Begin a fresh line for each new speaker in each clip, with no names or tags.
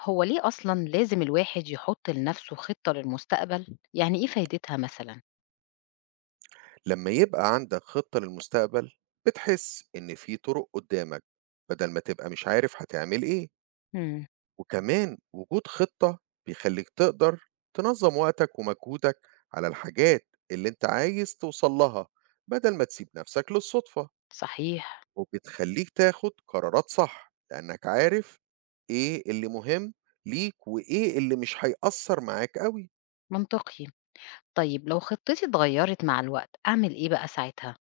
هو ليه أصلًا لازم الواحد يحط لنفسه خطة للمستقبل؟ يعني إيه فايدتها مثلًا؟
لما يبقى عندك خطة للمستقبل بتحس إن في طرق قدامك بدل ما تبقى مش عارف هتعمل إيه.
إمم،
وكمان وجود خطة بيخليك تقدر تنظم وقتك ومجهودك على الحاجات اللي انت عايز توصل لها بدل ما تسيب نفسك للصدفة.
صحيح،
وبتخليك تاخد قرارات صح لأنك عارف إيه اللي مهم ليك وإيه اللي مش هيأثر معاك قوي.
منطقي. طيب لو خطتي اتغيرت مع الوقت، أعمل إيه بقى ساعتها؟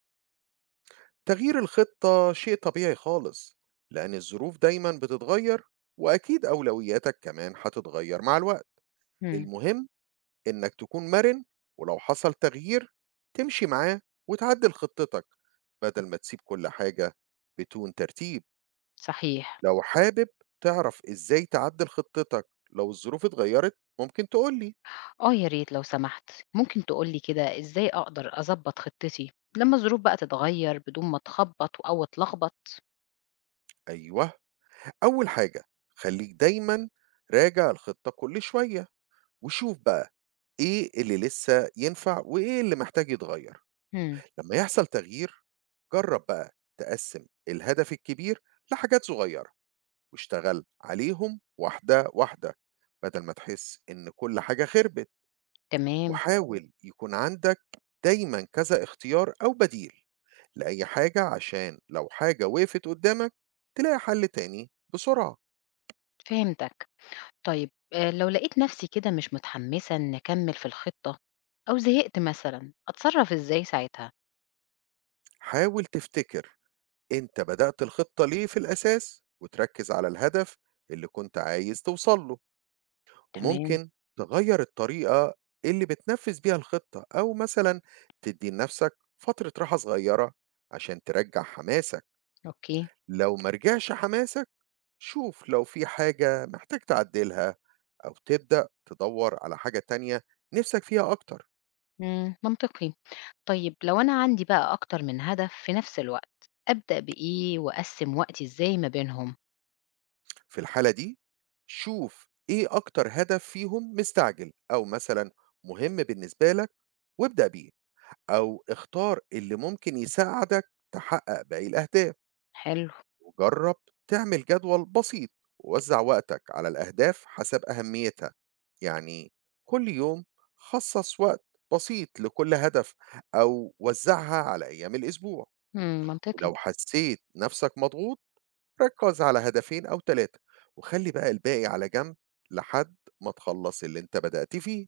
تغيير الخطة شيء طبيعي خالص لأن الظروف دايما بتتغير، وأكيد أولوياتك كمان هتتغير مع الوقت.
إمم،
المهم إنك تكون مرن، ولو حصل تغيير تمشي معاه وتعدل خطتك بدل ما تسيب كل حاجة بدون ترتيب.
صحيح.
لو حابب تعرف إزاي تعدل خطتك لو الظروف اتغيرت ممكن تقولي.
آه يا ريت لو سمحت، ممكن تقول لي كده إزاي أقدر أضبط خطتي لمّا الظروف بقى تتغير بدون ما أتخبط أو أتلخبط؟
أيوه، أول حاجة خليك دايما راجع الخطة كل شوية وشوف بقى إيه اللي لسه ينفع وإيه اللي محتاج يتغير.
إمم،
لما يحصل تغيير جرب بقى تقسم الهدف الكبير لحاجات صغيرة واشتغل عليهم واحدة واحدة بدل ما تحس إن كل حاجة خربت.
تمام،
وحاول يكون عندك دايما كذا اختيار أو بديل لأي حاجة، عشان لو حاجة وقفت قدامك تلاقي حل تاني بسرعة.
فهمتك. طيب لو لقيت نفسي كده مش متحمسة إني أكمل في الخطة أو زهقت مثلًا، أتصرف إزاي ساعتها؟
حاول تفتكر أنت بدأت الخطة ليه في الأساس وتركز على الهدف اللي كنت عايز توصل له.
تمام،
وممكن تغير الطريقة اللي بتنفذ بيها الخطة، أو مثلا تدي لنفسك فترة راحة صغيرة عشان ترجع حماسك.
أوكي،
لو مرجعش حماسك شوف لو في حاجة محتاج تعدلها، أو تبدأ تدور على حاجة تانية نفسك فيها أكتر.
إمم، منطقي. طيب لو أنا عندي بقى أكتر من هدف في نفس الوقت، أبدأ بإيه وأقسّم وقتي إزاي ما بينهم؟
في الحالة دي شوف إيه أكتر هدف فيهم مستعجل أو مثلا مهم بالنسبة لك وابدأ بيه، أو اختار اللي ممكن يساعدك تحقق باقي الأهداف،
حلو،
وجرب تعمل جدول بسيط ووزع وقتك على الأهداف حسب أهميتها، يعني كل يوم خصص وقت بسيط لكل هدف أو وزعها على أيام الأسبوع،
إمم، منطقي.
ولو حسيت نفسك مضغوط ركز على هدفين أو 3 وخلي بقى الباقي على جنب لحد ما تخلص اللي أنت بدأت فيه.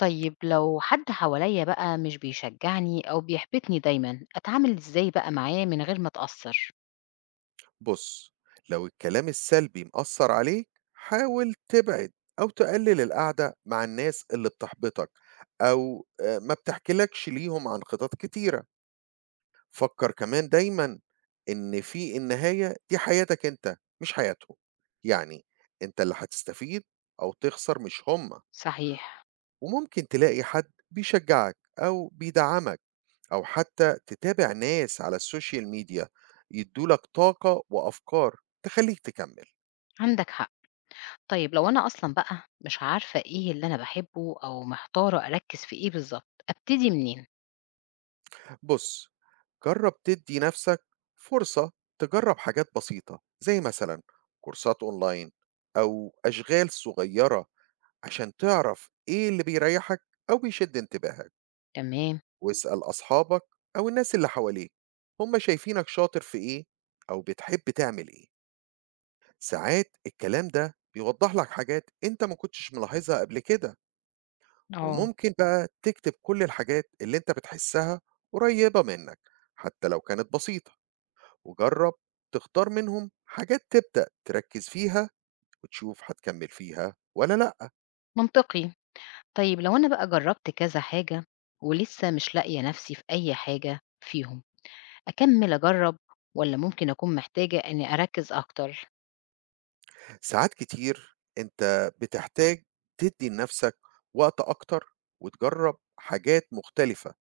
طيب لو حد حواليّا بقى مش بيشجعني أو بيحبطني دايمًا، أتعامل إزاي بقى معاه من غير ما أتأثّر؟
بص، لو الكلام السلبي مأثر عليك حاول تبعد أو تقلل القعدة مع الناس اللي بتحبطك، أو ما بتحكيلكش ليهم عن خطط كتيرة. فكر كمان دايما إن في النهاية دي حياتك أنت مش حياتهم، يعني أنت اللي هتستفيد أو تخسر مش هما.
صحيح،
وممكن تلاقي حد بيشجعك أو بيدعمك، أو حتى تتابع ناس على السوشيال ميديا يدولك طاقة وأفكار تخليك تكمل.
عندك حق. طيب لو أنا أصلًا بقى مش عارفة إيه اللي أنا باحبه أو محتارة أركّز في إيه بالضبط، أبتدي منين؟
بص، جرب تدي نفسك فرصة تجرب حاجات بسيطة زي مثلا كورسات أونلاين أو أشغال صغيرة عشان تعرف إيه اللي بيريحك أو بيشد انتباهك.
تمام،
واسأل أصحابك أو الناس اللي حواليك هم شايفينك شاطر في إيه أو بتحب تعمل إيه، ساعات الكلام ده بيوضح لك حاجات انت ما كنتش ملاحظها قبل كده.
آه.
وممكن بقى تكتب كل الحاجات اللي انت بتحسها قريبة منك حتى لو كانت بسيطة، وجرب تختار منهم حاجات تبدأ تركز فيها وتشوف هتكمل فيها ولا لأ.
منطقي. طيب لو أنا بقى جرّبت كذا حاجة ولسه مش لاقية نَفْسي في أي حاجة فيهم، أكمّل أجرّب والّا ممكن أكون محتاجة إنّي أركّز أكتر؟
ساعات كتير انت بتحتاج تدي لنفسك وقت أكتر وتجرب حاجات مختلفة،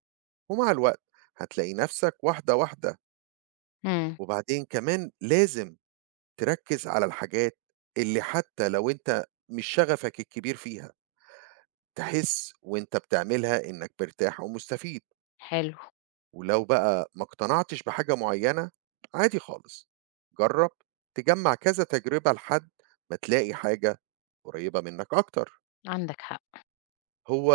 ومع الوقت هتلاقي نفسك واحدة واحدة.
إمم،
وبعدين كمان لازم تركّز على الحاجات اللي حتى لو أنت مش شغفك الكبير فيها، تحس وأنت بتعملها إنّك مرتاح ومستفيد،
حلو،
ولو بقى ما اقتنعتش بحاجة معيّنة، عادي خالص، جرّب تجمّع كذا تجربة لحد ما تلاقي حاجة قريّبة منّك أكتر.
عندك حق.
هو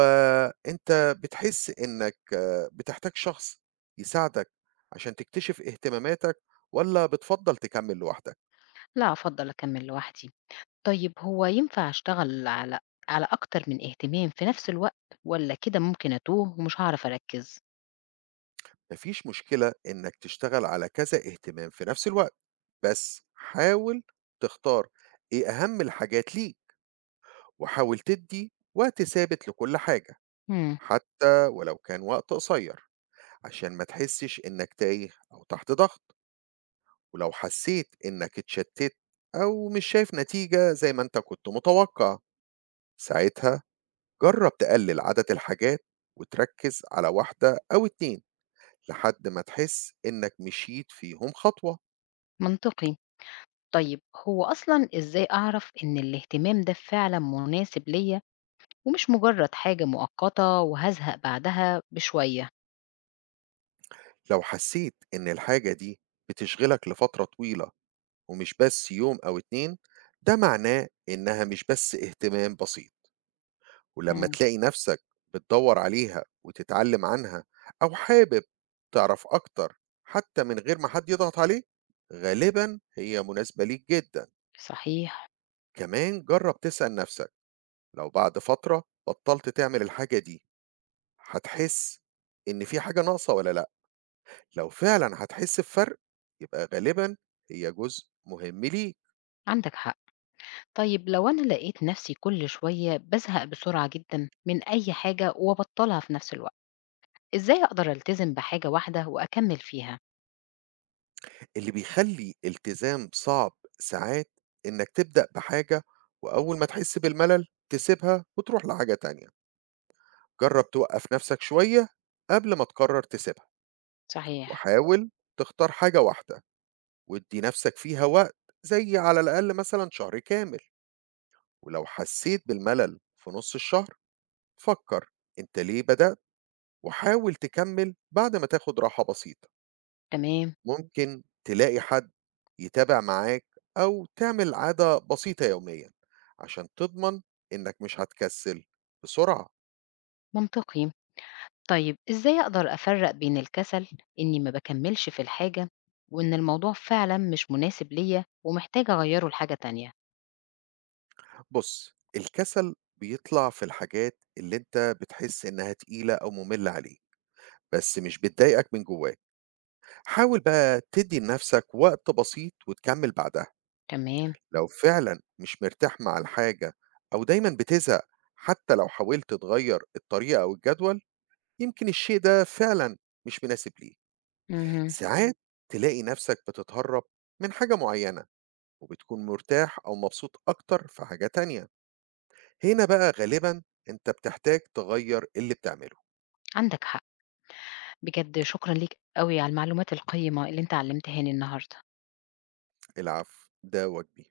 أنت بتحس إنّك بتحتاج شخص يساعدك عشان تكتشف اهتماماتك والّا بتفضّل تكمّل لوحدك؟
لأ، أفضّل أكمّل لوحدي. طيب هو ينفع أشتغل على أكتر من اهتمام في نَفْس الوقت والّا كده ممكن أتوه ومش هاعرف أركّز؟
ما فيش مشكلة إنّك تشتغل على كذا اهتمام في نفس الوقت. بس حاول تختار إيه أهم الحاجات ليك وحاول تدي وقت ثابت لكل حاجة،
إمم،
حتى ولو كان وقت قصير، عشان ما تحسش إنك تايه أو تحت ضغط. ولو حسيت إنك اتشتت أو مش شايف نتيجة زي ما أنت كنت متوقع، ساعتها جرب تقلل عدد الحاجات وتركز على واحدة أو اتنين لحد ما تحس إنك مشيت فيهم خطوة.
منطقي. طيب هو أصلًا إزاي أعرف إن الاهتمام ده فعلًا مناسب ليّا ومش مُجرّد حاجة مؤقتة وهازهق بعدها بشوية؟
لو حسيت إن الحاجة دي بتشغلك لفترة طويلة ومش بس يوم أو 2، ده معناه إنها مش بس اهتمام بسيط، ولمّا
إمم،
تلاقي نفسك بتدوّر عليها وتتعلم عنها أو حابب تعرف أكتر حتى من غير ما حد يضغط عليك، غالبًا هي مناسبة ليك جدًا.
صحيح،
كمان جرّب تسأل نفسك لو بعد فترة بطّلت تعمل الحاجة دي، هتحس إن في حاجة ناقصة والّا لأ؟ لو فعلًا هتحس بفرق، يبقى غالبًا هي جزء مهم ليك.
عندك حق. طيب لو أنا لقيت نفسي كل شوية بازهق بسرعة جدًا من أي حاجة وابطّلها في نفس الوقت، إزاي أقدر ألتزم بحاجة واحدة وأكمّل فيها؟
اللي بيخلّي التزام صعب ساعات إنّك تبدأ بحاجة وأول ما تحس بالملل تسيبها وتروح لحاجة تانية. جرّب توقّف نَفْسك شوية قبل ما تقرّر تسيبها.
صحيح.
وحاول تختار حاجة واحدة وادّي نَفْسك فيها وقت، زي على الأقل مثلًا شهر كامل، ولو حسّيت بالملل في نُص الشهر فكّر أنت ليه بدأت وحاول تكمّل بعد ما تاخُد راحة بسيطة.
تمام،
ممكن تلاقي حد يتابع معاك أو تعمل عادة بسيطة يوميا عشان تضمن إنك مش هتكسل بسرعة.
منطقي. طيب إزاي أقدر أفرّق بين الكسل إني ما باكمّلش في الحاجة، وإن الموضوع فعلًا مش مناسب ليّا ومحتاجة أغيّره لحاجة تانية؟
بص، الكسل بيطلع في الحاجات اللي انت بتحس انها تقيلة او مملة عليك، بس مش بتضايقك من جواك. حاول بقى تدي لنفسك وقت بسيط وتكمل بعدها.
تمام،
لو فعلا مش مرتاح مع الحاجة او دايما بتزهق حتى لو حاولت تغير الطريقة او الجدول، يمكن الشيء ده فعلا مش مناسب ليك.
اهم،
ساعات تلاقي نفسك بتتهرب من حاجة معينة وبتكون مرتاح أو مبسوط أكتر في حاجة تانية، هنا بقى غالبا أنت بتحتاج تغير اللي بتعمله.
عندك حق. بجد شكرًا ليك أوي على المعلومات القيّمة اللي أنت علّمتهاني النهارده.
العفو، ده واجبي.